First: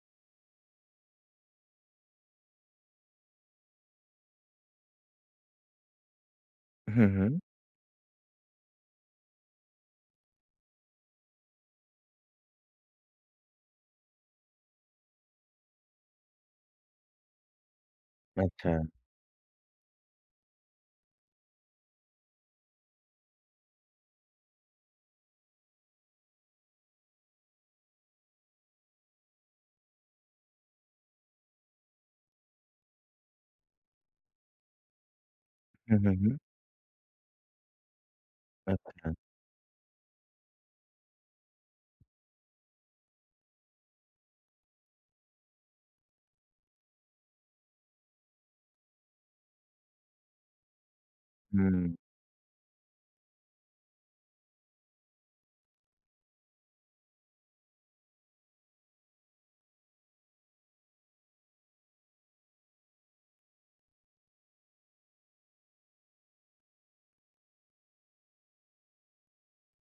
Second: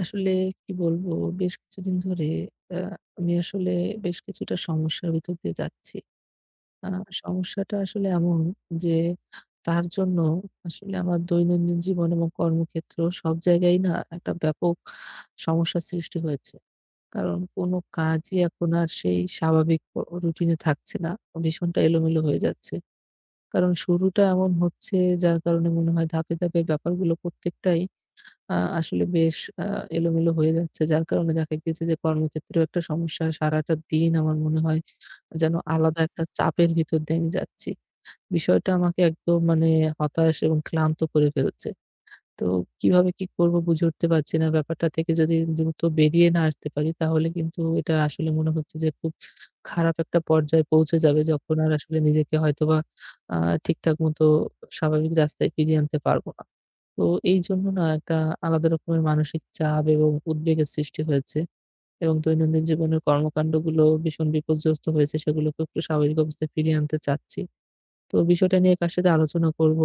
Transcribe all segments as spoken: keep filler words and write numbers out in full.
আসলে কি বলবো? বেশ কিছুদিন ধরে আ আমি আসলে বেশ কিছুটা সমস্যার ভিতর দিয়ে যাচ্ছি। আ হুম, হুম। সমস্যাটা আসলে এমন যে তার জন্য আসলে আমার দৈনন্দিন জীবন এবং কর্মক্ষেত্র সব জায়গায়ই না একটা ব্যাপক সমস্যার সৃষ্টি হয়েছে। কারণ কোনো কাজই এখন আচ্ছা। আর সেই স্বাভাবিক প রুটিনে থাকছে না। ভীষণটা এলোমেলো হয়ে যাচ্ছে। কারণ শুরুটা এমন হচ্ছে যার কারণে মনে হয় ধাপে, ধাপে ব্যাপারগুলো প্রত্যেকটাই আ আসলে বেশ আ এলোমেলো হয়ে যাচ্ছে। যার কারণে দেখা গিয়েছে যে কর্মক্ষেত্রেও একটা সমস্যা। সারাটা দিন আমার মনে হয় যেন আলাদা হুম, হুম, একটা হুম। চাপের ভিতর দিয়ে আমি যাচ্ছি। বিষয়টা আমাকে আচ্ছা। একদম মানে হতাশ এবং ক্লান্ত করে ফেলছে। তো কিভাবে কি করব বুঝে উঠতে পারছি না। ব্যাপারটা থেকে যদি দ্রুত বেরিয়ে না আসতে পারি তাহলে কিন্তু এটা আসলে মনে হচ্ছে যে খুব খারাপ একটা পর্যায়ে পৌঁছে যাবে যখন আর হুম। আসলে নিজেকে হয়তোবা আ ঠিকঠাক মতো স্বাভাবিক রাস্তায় ফিরিয়ে আনতে পারব না। তো এই জন্য না একটা আলাদা রকমের মানসিক চাপ এবং উদ্বেগের সৃষ্টি হয়েছে এবং দৈনন্দিন জীবনের কর্মকাণ্ডগুলো ভীষণ বিপর্যস্ত হয়েছে সেগুলোকে একটু স্বাভাবিক অবস্থায় ফিরিয়ে আনতে চাচ্ছি। তো বিষয়টা নিয়ে কার সাথে আলোচনা করব?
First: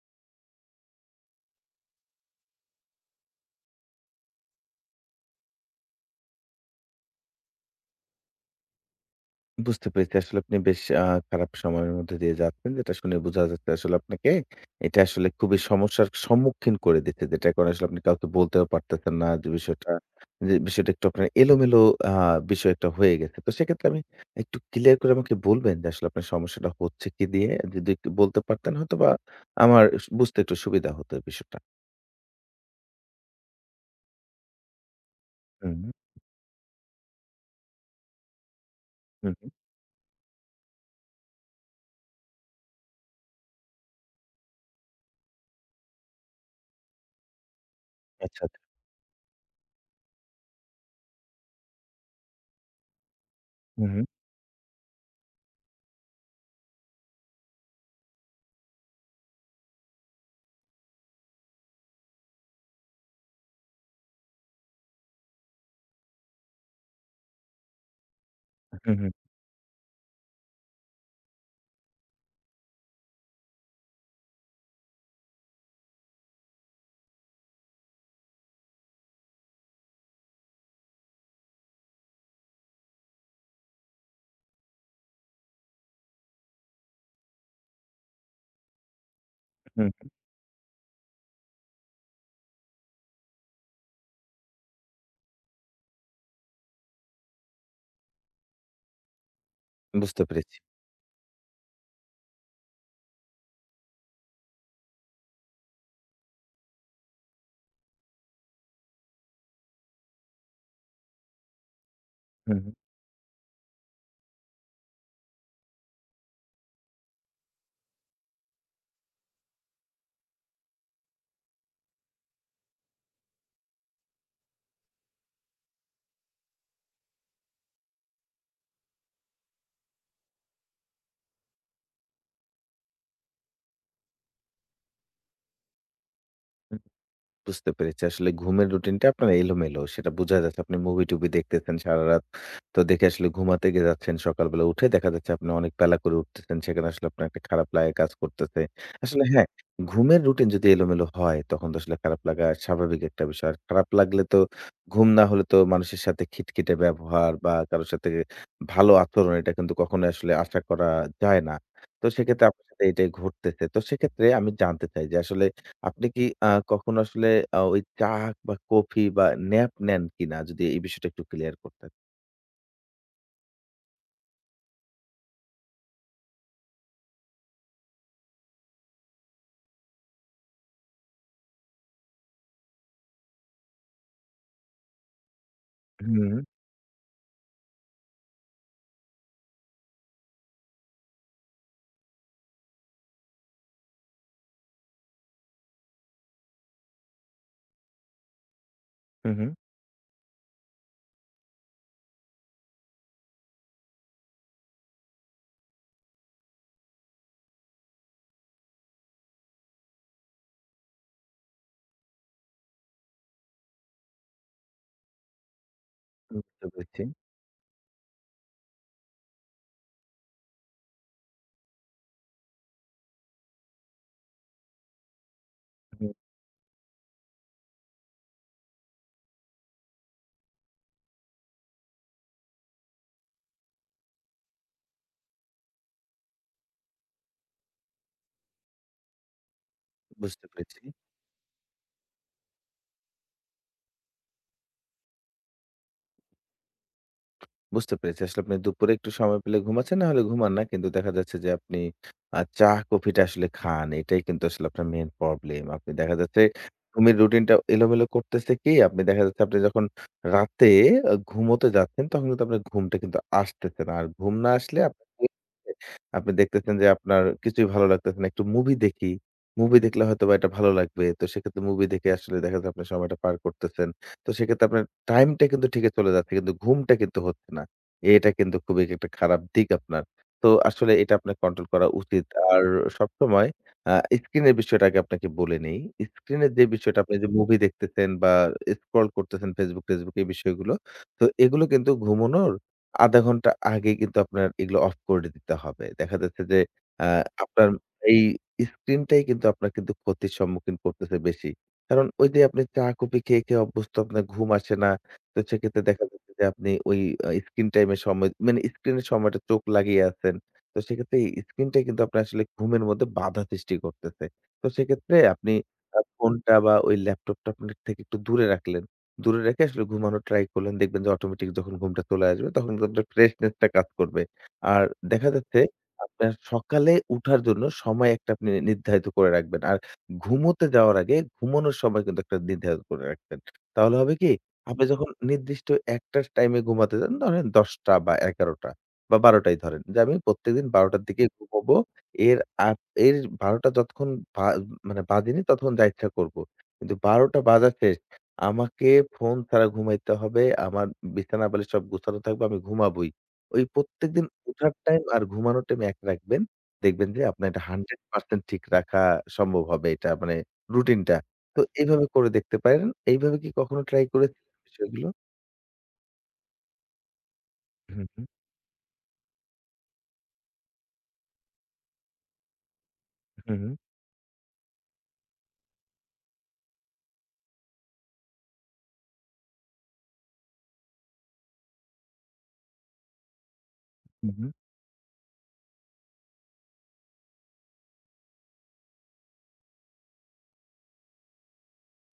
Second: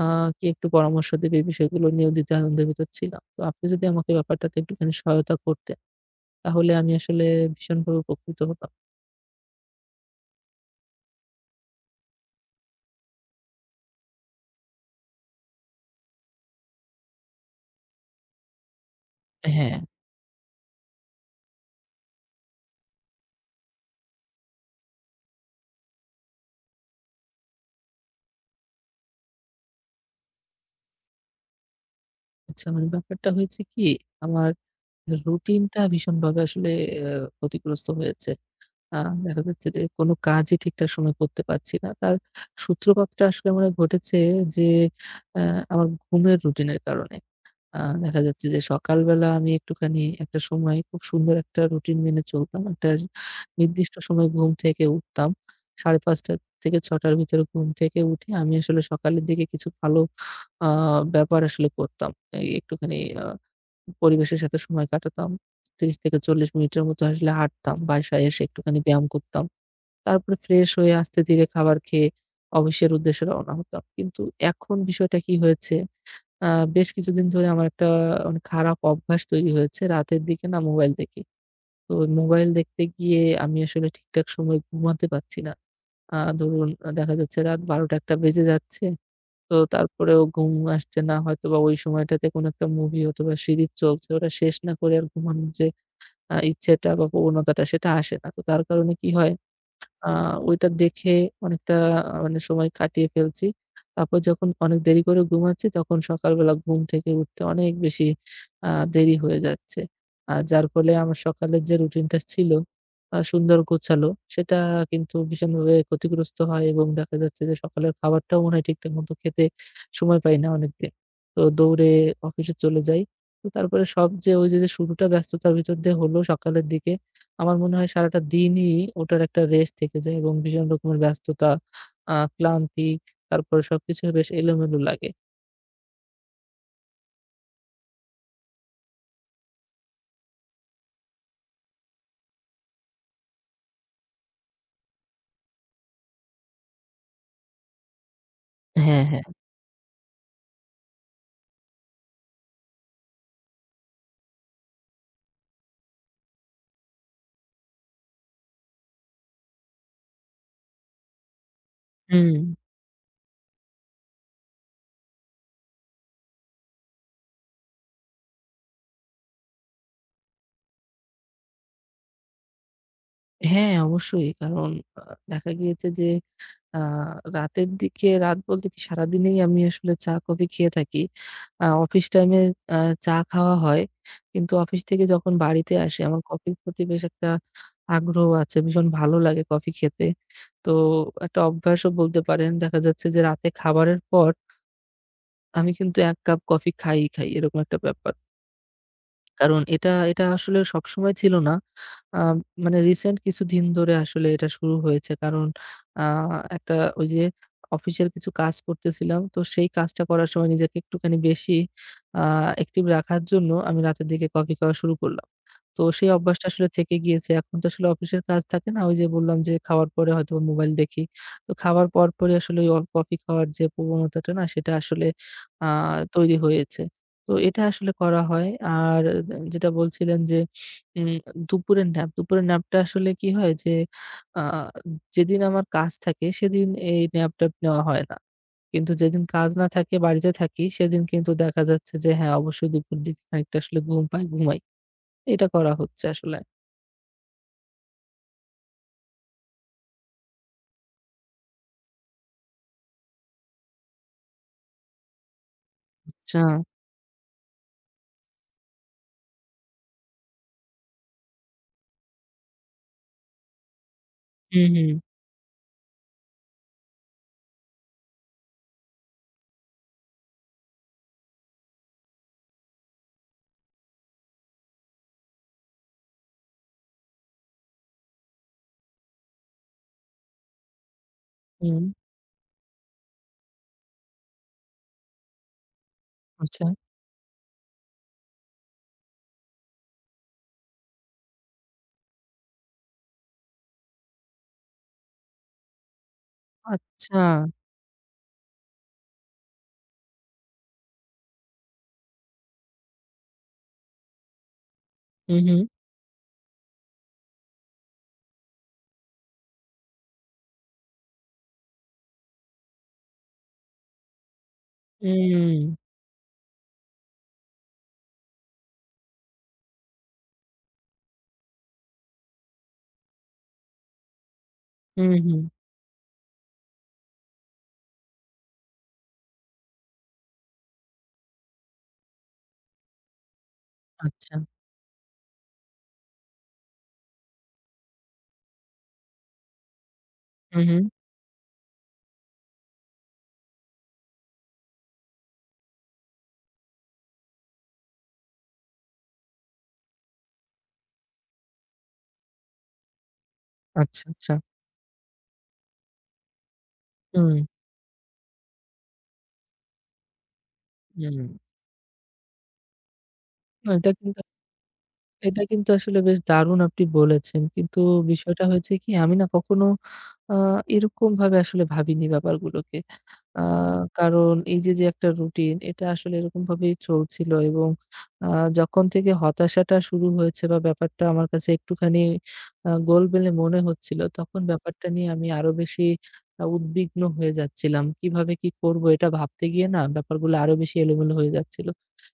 আ কে একটু পরামর্শ দেবে? এই বিষয়গুলো নিয়েও দ্বিধাদ্বন্দ্বের ভিতর ছিলাম। তো আপনি যদি আমাকে ব্যাপারটাতে একটুখানি সহায়তা করতেন, তাহলে আমি আসলে ভীষণভাবে উপকৃত হতাম। বুঝতে পেরেছি। আসলে আপনি বেশ আ খারাপ সময়ের মধ্যে দিয়ে যাচ্ছেন। যেটা শুনে বোঝা যাচ্ছে আসলে আপনাকে এটা আসলে খুবই সমস্যার সম্মুখীন করে দিচ্ছে। যেটা করে আসলে আপনি কাউকে বলতেও পারতেছেন না যে হ্যাঁ, বিষয়টা। যে বিষয়টা একটু আপনার এলোমেলো আ বিষয় একটা হয়ে গেছে। তো সেক্ষেত্রে আমি একটু ক্লিয়ার করে আমাকে বলবেন যে আসলে আপনার সমস্যাটা হচ্ছে কি দিয়ে? যদি একটু বলতে পারতেন হয়তোবা আমার স বুঝতে একটু সুবিধা হতো এই বিষয়টা। আচ্ছা মানে ব্যাপারটা হয়েছে কি? আমার হুম, রুটিনটা হুম, ভীষণভাবে আসলে অ্যা ক্ষতিগ্রস্ত হয়েছে। আ হুম, দেখা হুম। যাচ্ছে যে কোনো কাজই ঠিকঠাক সময়ে করতে পারছি না। তার সূত্রপাতটা আসলে মনে হয় ঘটেছে যে আ আমার ঘুমের রুটিনের কারণে। আ দেখা আচ্ছা, যাচ্ছে আচ্ছা। যে সকালবেলা আমি একটুখানি একটা সময় খুব সুন্দর একটা রুটিন মেনে চলতাম। একটা হুম, নির্দিষ্ট হুম, সময় ঘুম থেকে উঠতাম। সাড়ে পাঁচটা থেকে ছয়টা র ভিতরে ঘুম থেকে উঠে আমি আসলে সকালের দিকে কিছু ভালো আ ব্যাপার আসলে করতাম। এই একটুখানি আ পরিবেশের সাথে সময় কাটাতাম। ত্রিশ থেকে চল্লিশ মিনিটের মতো আসলে হাঁটতাম। বাসায় এসে একটুখানি হুম, ব্যায়াম হুম, করতাম। তারপরে ফ্রেশ হয়ে আস্তে ধীরে খাবার খেয়ে অফিসের উদ্দেশ্যে রওনা হতাম। কিন্তু এখন বিষয়টা কি হয়েছে, আ বেশ কিছুদিন ধরে আমার একটা মানে খারাপ অভ্যাস তৈরি হয়েছে। রাতের দিকে না মোবাইল দেখি। তো মোবাইল দেখতে গিয়ে আমি আসলে ঠিকঠাক সময়ে ঘুমাতে পারছি না। আ ধরুন আহ, দেখা যাচ্ছে রাত বারোটা একটা বেজে যাচ্ছে। তো হুম। তারপরেও ঘুম আসছে না। হয়তোবা ওই সময়টাতে কোনো একটা মুভি অথবা সিরিজ চলছে। ওটা শেষ না করে আর ঘুমানোর যে আ ইচ্ছেটা বা প্রবণতাটা সেটা আসে না। তো তার কারণে কি হয় আ বুঝতে পেরেছি। ওইটা দেখে অনেকটা আ মানে সময় কাটিয়ে ফেলছি। তারপর যখন অনেক দেরি করে ঘুমাচ্ছি, তখন সকালবেলা ঘুম থেকে উঠতে অনেক বেশি আ দেরি হয়ে যাচ্ছে। আ যার ফলে আমার সকালের যে রুটিনটা ছিল হুম, হুম। আ সুন্দর গোছালো, সেটা কিন্তু ভীষণভাবে ক্ষতিগ্রস্ত হয় এবং দেখা যাচ্ছে যে সকালের খাবারটাও মনে হয় ঠিকঠাক মতো খেতে সময় পাই না অনেকদিন। তো দৌড়ে অফিসে চলে যাই। তো তারপরে সব যে ওই যে, যে শুরুটা ব্যস্ততার ভিতর দিয়ে হলো সকালের দিকে আমার মনে হয় সারাটা দিনই ওটার একটা রেশ থেকে যায় এবং ভীষণ রকমের ব্যস্ততা, আ ক্লান্তি, তারপরে সবকিছু বেশ এলোমেলো লাগে। বুঝতে পেরেছি। আসলে ঘুমের রুটিনটা আপনার এলোমেলো। সেটা বোঝা যাচ্ছে। আপনি মুভি-টুভি দেখতেছেন সারারাত। তো দেখে আসলে ঘুমাতে গে যাচ্ছেন। সকালবেলা উঠে দেখা যাচ্ছে আপনি অনেক বেলা করে উঠতেছেন। সেখানে আসলে আপনার একটা খারাপ লাগা কাজ করতেছে। হ্যাঁ, আসলে হ্যাঁ। হ্যাঁ, ঘুমের রুটিন যদি এলোমেলো হয়, তখন তো আসলে খারাপ লাগা স্বাভাবিক একটা বিষয়। আর খারাপ লাগলে তো ঘুম না হলে তো মানুষের সাথে খিটখিটে ব্যবহার বা কারো সাথে ভালো আচরণ এটা কিন্তু কখনোই আসলে আশা করা যায় না। তো হুম, সেক্ষেত্রে আপনার সাথে এটাই ঘটতেছে। তো সেক্ষেত্রে আমি জানতে চাই যে আসলে আপনি কি আ কখনো আসলে আ ওই চা বা কফি বা ন্যাপ নেন কিনা? যদি এই বিষয়টা একটু ক্লিয়ার করতেন। হ্যাঁ অবশ্যই। কারণ আ দেখা গিয়েছে যে আ রাতের দিকে রাত বলতে কি সারাদিনেই আমি আসলে চা কফি খেয়ে থাকি। আ অফিস টাইমে আ চা খাওয়া হয়। কিন্তু অফিস থেকে যখন বাড়িতে আসি আমার হুম, কফির প্রতি বেশ একটা আগ্রহ আছে। ভীষণ ভালো লাগে কফি খেতে। তো একটা অভ্যাসও বলতে পারেন। দেখা যাচ্ছে যে রাতে খাবারের পর আমি কিন্তু এক কাপ কফি খাই, খাই এরকম একটা ব্যাপার। হুম, হুম। কারণ এটা এটা আসলে সবসময় ছিল না। আ মানে রিসেন্ট কিছুদিন ধরে আসলে এটা শুরু হয়েছে। কারণ আ একটা ওই যে অফিসের কিছু কাজ করতেছিলাম। তো সেই কাজটা করার সময় নিজেকে একটুখানি বেশি আ অ্যাক্টিভ রাখার জন্য আমি রাতের দিকে কফি খাওয়া শুরু করলাম। তো সেই অভ্যাসটা বুঝতে আসলে থেকে পেরেছি। গিয়েছে। এখন তো আসলে অফিসের কাজ থাকে না? ওই যে বললাম যে খাওয়ার পরে হয়তো মোবাইল দেখি। তো খাওয়ার পরপরই আসলে ওই অল কফি খাওয়ার যে প্রবণতাটা না? সেটা আসলে আ হুম, তৈরি হয়েছে। তো এটা আসলে করা হয়। আর দে যেটা বলছিলেন যে উম দুপুরের ন্যাপ, দুপুরের ন্যাপটা আসলে কি হয়? যে আ যেদিন আমার কাজ থাকে সেদিন এই ন্যাপ-ট্যাপ নেওয়া হয় না। কিন্তু যেদিন কাজ না থাকে বাড়িতে বুঝতে থাকি পেরেছি। সেদিন কিন্তু দেখা যাচ্ছে যে হ্যাঁ, অবশ্যই দুপুর দিকে খানিকটা আসলে ঘুম পাই, ঘুমাই। এটা করা হচ্ছে আসলে। বুঝতে পেরেছি। আসলে আপনি দুপুরে একটু সময় পেলে ঘুমাচ্ছেন, নাহলে ঘুমান না। কিন্তু দেখা যাচ্ছে যে আপনি আ চা, কফিটা আসলে খান। এটাই কিন্তু আসলে আপনার মেইন প্রবলেম। আপনি দেখা আচ্ছা। যাচ্ছে ঘুমের রুটিনটা এলোমেলো করতেছে কি, আপনি দেখা যাচ্ছে আপনি যখন রাতে আ ঘুমোতে যাচ্ছেন, তখন কিন্তু আপনার ঘুমটা কিন্তু আসতেছে না। আর ঘুম না হুম, আসলে হুম, আপনাকে আপনি দেখতেছেন যে আপনার কিছুই ভালো লাগতেছে না। একটু মুভি দেখি। মুভি দেখলে হয়তোবা এটা ভালো লাগবে। তো সেক্ষেত্রে মুভি দেখে আসলে দেখা যাচ্ছে আপনার সময়টা পার করতেছেন। তো সেক্ষেত্রে আপনার টাইমটা কিন্তু ঠিকই চলে যাচ্ছে, কিন্তু ঘুমটা কিন্তু হচ্ছে না। এটা কিন্তু খুবই একটা খারাপ দিক আপনার। তো আসলে এটা আপনার কন্ট্রোল হুম। করা উচিত। আর সবসময় আ স্ক্রিনের বিষয়টা আগে আপনাকে বলে নেই। স্ক্রিনের আচ্ছা, যে বিষয়টা আপনি যে মুভি দেখতেছেন বা স্ক্রল করতেছেন Facebook-টেসবুক এই বিষয়গুলো। তো এগুলো কিন্তু ঘুমানোর আধা ঘন্টা আগে কিন্তু আপনার এগুলো অফ করে দিতে হবে। দেখা যাচ্ছে যে আ আচ্ছা। আপনার এই স্ক্রিনটাই কিন্তু আপনার কিন্তু ক্ষতির সম্মুখীন করতেছে বেশি। কারণ ওই যে আপনি চা কফি খেয়ে, খেয়ে অভ্যস্ত আপনার ঘুম আসে না। হুম, তো হুম, সেক্ষেত্রে দেখা যাচ্ছে যে আপনি ওই আ স্ক্রিন টাইম এর সময় মানে স্ক্রিনের সময়টা চোখ লাগিয়ে আছেন। তো সেক্ষেত্রে স্ক্রিনটাই কিন্তু আপনার আসলে ঘুমের মধ্যে বাধা সৃষ্টি করতেছে। তো সেক্ষেত্রে আপনি হুম, আ ফোনটা বা ওই ল্যাপটপটা আপনার থেকে একটু দূরে রাখলেন। দূরে রেখে আসলে ঘুমানোর ট্রাই করলেন। দেখবেন যে অটোমেটিক যখন ঘুমটা চলে আসবে তখন কিন্তু আপনার ফ্রেশনেস টা কাজ করবে। আর হুম, দেখা হুম। যাচ্ছে আপনার সকালে উঠার জন্য সময় একটা আপনি নির্ধারিত করে রাখবেন। আর ঘুমোতে যাওয়ার আগে ঘুমানোর সময় কিন্তু একটা নির্ধারিত করে রাখবেন। তাহলে হবে কি আচ্ছা। আপনি যখন নির্দিষ্ট একটা টাইমে ঘুমাতে যান, ধরেন দশটা বা এগারোটা বা বারোটাই ধরেন যে আমি হুম, প্রত্যেকদিন হুম। বারোটার দিকে ঘুমাবো। এর আগ এর বারোটা যতক্ষণ বা মানে বাজেনি ততক্ষণ যা ইচ্ছা করব। কিন্তু বারোটা বাজা শেষ। আমাকে ফোন ছাড়া ঘুমাইতে হবে। আমার বিছানা বালিশ সব গুছানো থাকবে। আমি ঘুমাবোই। ওই আচ্ছা, প্রত্যেকদিন আচ্ছা। ওঠার টাইম আর ঘুমানোর টাইম এক রাখবেন। দেখবেন যে হুম। আপনার এটা একশ পার্সেন্ট ঠিক রাখা সম্ভব হবে এটা মানে রুটিনটা। হুম। তো এইভাবে করে দেখতে পারেন। এইভাবে কি না, কখনো এটা ট্রাই কিন্তু করে বিষয়গুলো। এটা কিন্তু আসলে বেশ দারুণ আপনি বলেছেন। কিন্তু হু, হু, বিষয়টা হয়েছে কি আমি না কখনো আ এরকমভাবে আসলে ভাবিনি ব্যাপারগুলোকে। আ হু, হু, কারণ এই যে, যে একটা রুটিন এটা আসলে এরকমভাবেই চলছিল এবং আ যখন থেকে হতাশাটা শুরু হয়েছে বা ব্যাপারটা আমার কাছে একটুখানি আ গোলমেলে মনে হচ্ছিল, তখন হু, ব্যাপারটা নিয়ে আমি আরো বেশি আ উদ্বিগ্ন হয়ে যাচ্ছিলাম। কিভাবে কি করব এটা ভাবতে গিয়ে না ব্যাপারগুলো আরো বেশি এলোমেলো হয়ে যাচ্ছিল।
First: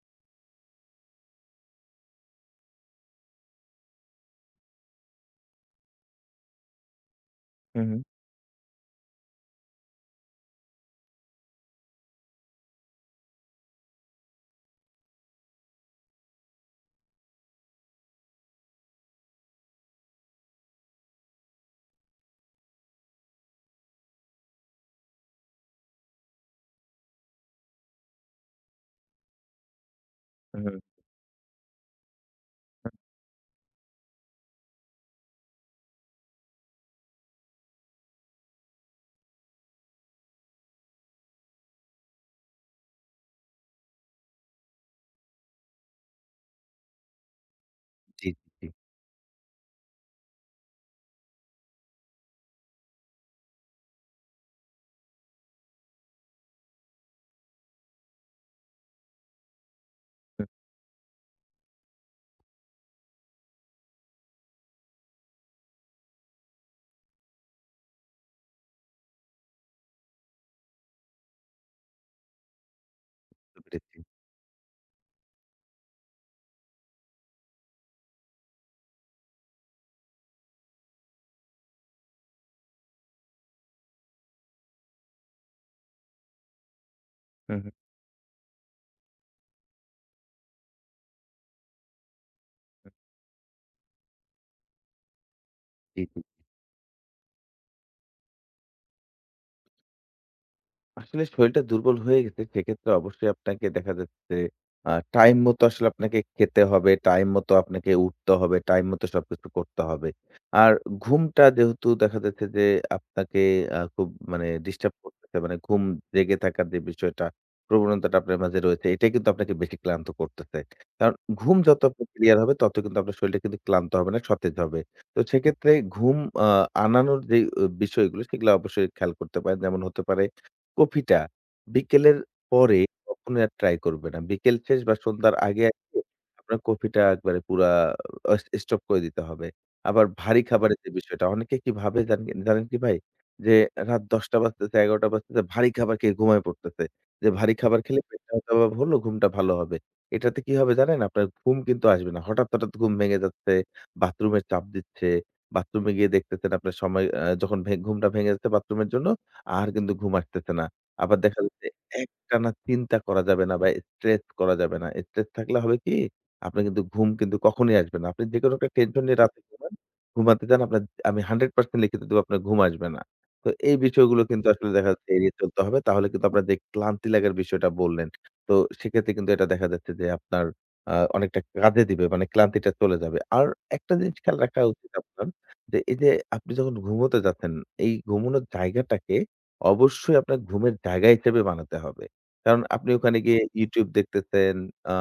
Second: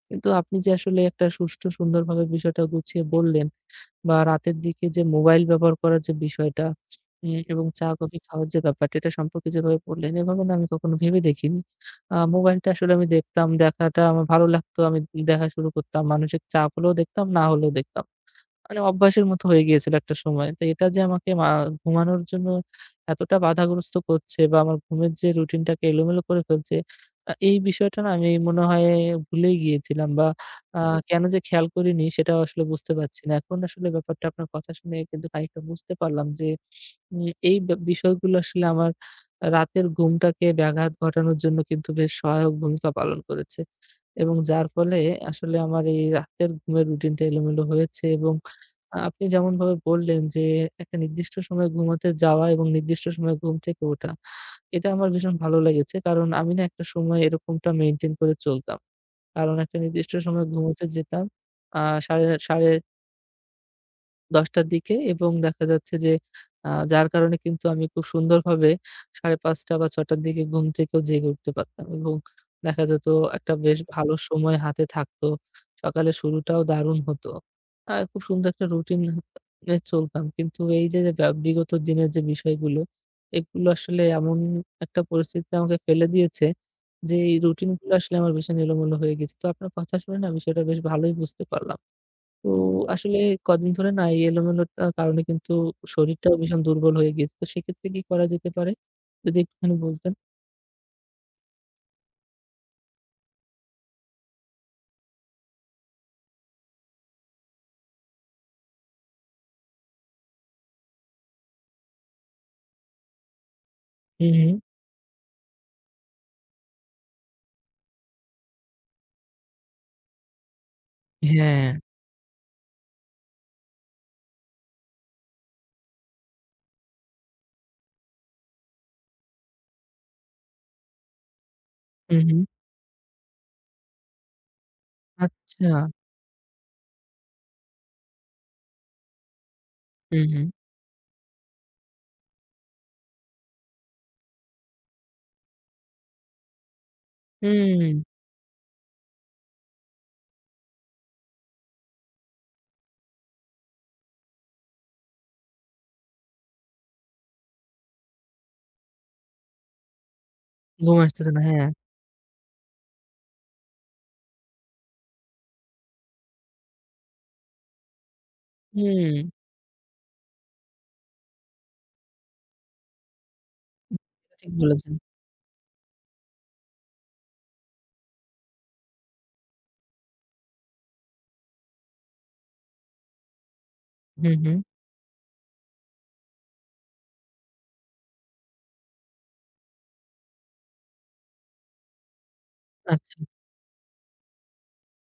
কিন্তু আপনি যে আসলে একটা সুষ্ঠু সুন্দরভাবে বিষয়টা গুছিয়ে বললেন বা রাতের দিকে যে মোবাইল ব্যবহার করার যে বিষয়টা উম, এবং হু, চা হু, কফি খাওয়ার যে ব্যাপারটা এটা সম্পর্কে যেভাবে বললেন এভাবে না আমি কখনো ভেবে দেখিনি আহ, মোবাইলটা আসলে আমি দেখতাম দেখাটা আমার ভালো লাগতো আমি দেখা শুরু করতাম মানসিক চাপ হলেও দেখতাম না হলেও দেখতাম মানে অভ্যাসের মতো হয়ে গিয়েছিল একটা সময়। তো এটা যে আমাকে মা ঘুমানোর জন্য এতটা বাধাগ্রস্ত করছে বা আমার ঘুমের যে রুটিনটাকে এলোমেলো করে ফেলছে, আ এই বিষয়টা না আমি মনে হয় ভুলেই গিয়েছিলাম বা হু, আ হুম। কেন যে খেয়াল করিনি সেটাও আসলে হু, বুঝতে পারছি না। এখন আসলে ব্যাপারটা আপনার কথা শুনে কিন্তু খানিকটা বুঝতে পারলাম যে উম এই বা বিষয়গুলো আসলে আমার রাতের ঘুমটাকে ব্যাঘাত ঘটানোর জন্য কিন্তু বেশ সহায়ক ভূমিকা পালন করেছে। এবং যার ফলে আসলে আমার এই রাতের ঘুমের রুটিনটা এলোমেলো হয়েছে জি, এবং জি, আ আপনি যেমনভাবে বললেন যে, একটা নির্দিষ্ট সময়ে ঘুমাতে যাওয়া এবং নির্দিষ্ট সময়ে ঘুম থেকে ওঠা, এটা আমার ভীষণ ভালো লেগেছে। কারণ আমি না একটা সময় এরকমটা মেইনটেইন করে চলতাম। কারণ একটা নির্দিষ্ট জি। সময়ে ঘুমোতে যেতাম। আ সাড়ে সাড়ে দশটা র দিকে এবং দেখা যাচ্ছে যে আ যার কারণে কিন্তু আমি খুব সুন্দরভাবে সাড়ে পাঁচটা বা ছয়টা র দিকে ঘুম থেকেও জেগে উঠতে পারতাম এবং দেখা যেত একটা বুঝতে বেশ পেরেছি। ভালো সময় হাতে থাকতো। সকালের শুরুটাও দারুণ হতো। আ খুব সুন্দর একটা রুটিন এ চলতাম। কিন্তু এই যে ব্যা বিগত দিনের যে বিষয়গুলো, এগুলো আসলে এমন একটা পরিস্থিতিতে আমাকে ফেলে দিয়েছে যে এই হু, হু, রুটিনগুলো আসলে আমার ভীষণ এলোমেলো হয়ে গেছে। তো আপনার কথা শুনে না বিষয়টা বেশ ভালোই বুঝতে পারলাম। তো হু, জি। আসলে কদিন ধরে না এই এলোমেলোতার কারণে কিন্তু জি। শরীরটাও ভীষণ দুর্বল হয়ে গিয়েছে। তো সেক্ষেত্রে কি করা যেতে পারে? যদি একটুখানি বলতেন। আসলে শরীরটা দুর্বল হয়ে গেছে, সেক্ষেত্রে অবশ্যই আপনাকে দেখা যাচ্ছে আ টাইম মতো আসলে আপনাকে খেতে হবে, টাইম মতো আপনাকে উঠতে হবে, টাইম মতো সবকিছু করতে হবে। আর ঘুমটা যেহেতু দেখা যাচ্ছে যে আপনাকে আ খুব হুম, মানে হুম। ডিস্টার্ব করতেছে, মানে ঘুম জেগে থাকার যে বিষয়টা, প্রবণতাটা আপনার মাঝে রয়েছে, এটাই কিন্তু আপনাকে বেশি ক্লান্ত করতেছে। কারণ ঘুম হ্যাঁ। যত আপনি ক্লিয়ার হবে, তত কিন্তু আপনার শরীরটা কিন্তু ক্লান্ত হবে না, সতেজ হবে। তো সেক্ষেত্রে ঘুম আ আনানোর যে অ বিষয়গুলো, সেগুলো অবশ্যই খেয়াল করতে পারেন। যেমন হতে পারে কফিটা বিকেলের হুম, হুম। পরে কখনোই আর ট্রাই করবে না। বিকেল শেষ বা সন্ধ্যার আগে, আচ্ছা। আগে আপনার কফিটা একবারে পুরা অ স্টপ করে দিতে হবে। আবার হুম, ভারী হুম। খাবারের যে বিষয়টা, অনেকে কি ভাবে জান জানেন কি ভাই? যে রাত দশটা বাজতেছে, এগারোটা বাজতেছে, ভারী খাবার খেয়ে ঘুমায় পড়তেছে। যে ভারী খাবার হুম। খেলে পেটটা হয়তোবা ভরল, ঘুমটা ভালো হবে। এটাতে কি হবে জানেন? আপনার ঘুম কিন্তু আসবে না। হঠাৎ, হঠাৎ ঘুম ভেঙে যাচ্ছে, বাথরুমের চাপ দিচ্ছে। বাথরুমে গিয়ে দেখতেছেন আপনার সময় আ যখন ভে ঘুমটা ভেঙে যাচ্ছে বাথরুমের জন্য, আর কিন্তু ঘুম আসতেছে না। ঘুম আবার আসতেছে না। দেখা হ্যাঁ। যাচ্ছে একটানা চিন্তা করা যাবে না বা স্ট্রেস করা যাবে না। স্ট্রেস থাকলে হবে কি? আপনার কিন্তু ঘুম কিন্তু কখনোই আসবে না। আপনি যেকোনো একটা টেনশন হুম। নিয়ে রাতে ঘুমান, ঘুমাতে যান আপনার আমি একশ পার্সেন্ট লিখিত দেব আপনার ঘুম আসবে না। তো এই বিষয়গুলো কিন্তু ঠিক আসলে দেখা বলেছেন। যাচ্ছে এড়িয়ে চলতে হবে। তাহলে কিন্তু আপনার যে ক্লান্তি লাগার বিষয়টা বললেন, তো সেক্ষেত্রে কিন্তু এটা দেখা যাচ্ছে যে আপনার আ অনেকটা কাজে দিবে। মানে ক্লান্তিটা চলে যাবে। আর একটা জিনিস হুম, খেয়াল হুম। রাখা উচিত আপনার যে এই যে আপনি যখন ঘুমোতে যাচ্ছেন, এই ঘুমানোর জায়গাটাকে অবশ্যই আপনার ঘুমের জায়গা হিসেবে বানাতে হবে। কারণ আপনি আচ্ছা, ওখানে গিয়ে YouTube দেখতেছেন, আ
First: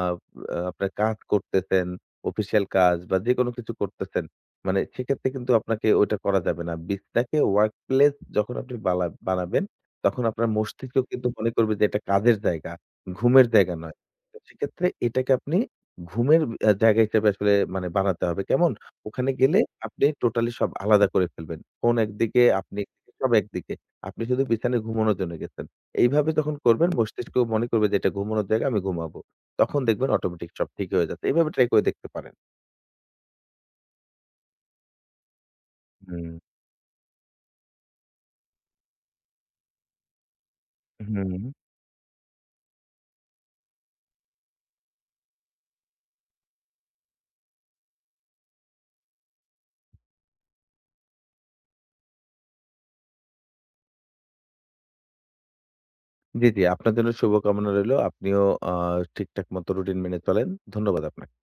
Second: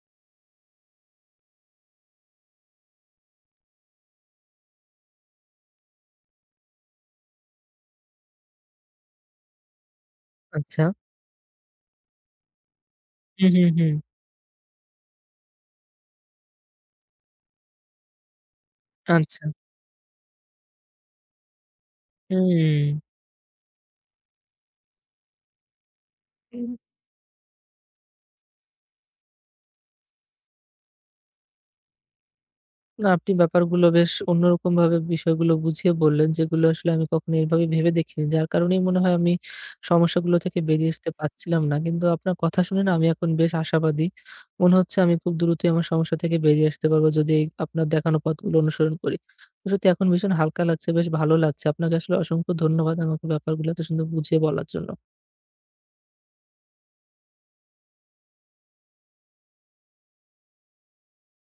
আ আপনার কাজ করতেছেন, অফিসিয়াল কাজ বা যেকোনো কিছু করতেছেন। মানে সেক্ষেত্রে কিন্তু আপনাকে ওইটা করা যাবে না। বিছনাকে ওয়ার্ক প্লেস যখন আপনি বালা বানাবেন, তখন আপনার আচ্ছা। মস্তিষ্ক কিন্তু মনে করবে যে এটা কাজের জায়গা, ঘুমের হুম, হুম, জায়গা হুম। নয়। তো সেক্ষেত্রে এটাকে আপনি ঘুমের আ জায়গা হিসেবে আসলে মানে বানাতে হবে। কেমন? ওখানে আচ্ছা। গেলে আপনি টোটালি সব আলাদা করে ফেলবেন। ফোন একদিকে, আপনি হুম। সব একদিকে। আপনি শুধু বিছানে ঘুমানোর জন্য গেছেন। এইভাবে যখন করবেন মস্তিষ্ক মনে করবে যে এটা ঘুমানোর জায়গা আমি ঘুমাবো। তখন দেখবেন অটোমেটিক সব ঠিক হয়ে যাচ্ছে। এভাবে ট্রাই করে দেখতে পারেন। না, আপনি ব্যাপারগুলো বেশ অন্যরকমভাবে বিষয়গুলো বুঝিয়ে বললেন, হুম, যেগুলো আসলে আমি কখনো এভাবে ভেবে দেখিনি। যার কারণেই মনে হয় আমি সমস্যাগুলো থেকে বেরিয়ে আসতে হুম। পারছিলাম না। কিন্তু আপনার কথা শুনে না আমি এখন বেশ আশাবাদী। মনে হচ্ছে আমি খুব দ্রুতই আমার সমস্যা থেকে বেরিয়ে আসতে পারবো যদি এই আপনার দেখানো পথগুলো অনুসরণ করি। তো সত্যি এখন ভীষণ হালকা লাগছে, বেশ ভালো লাগছে। আপনাকে আসলে অসংখ্য ধন্যবাদ আমাকে ব্যাপারগুলো এত সুন্দর বুঝিয়ে বলার জন্য। জি, জি। আপনার জন্য শুভকামনা রইলো। আপনিও আ ঠিকঠাক মতো রুটিন মেনে চলেন। ধন্যবাদ আপনাকে।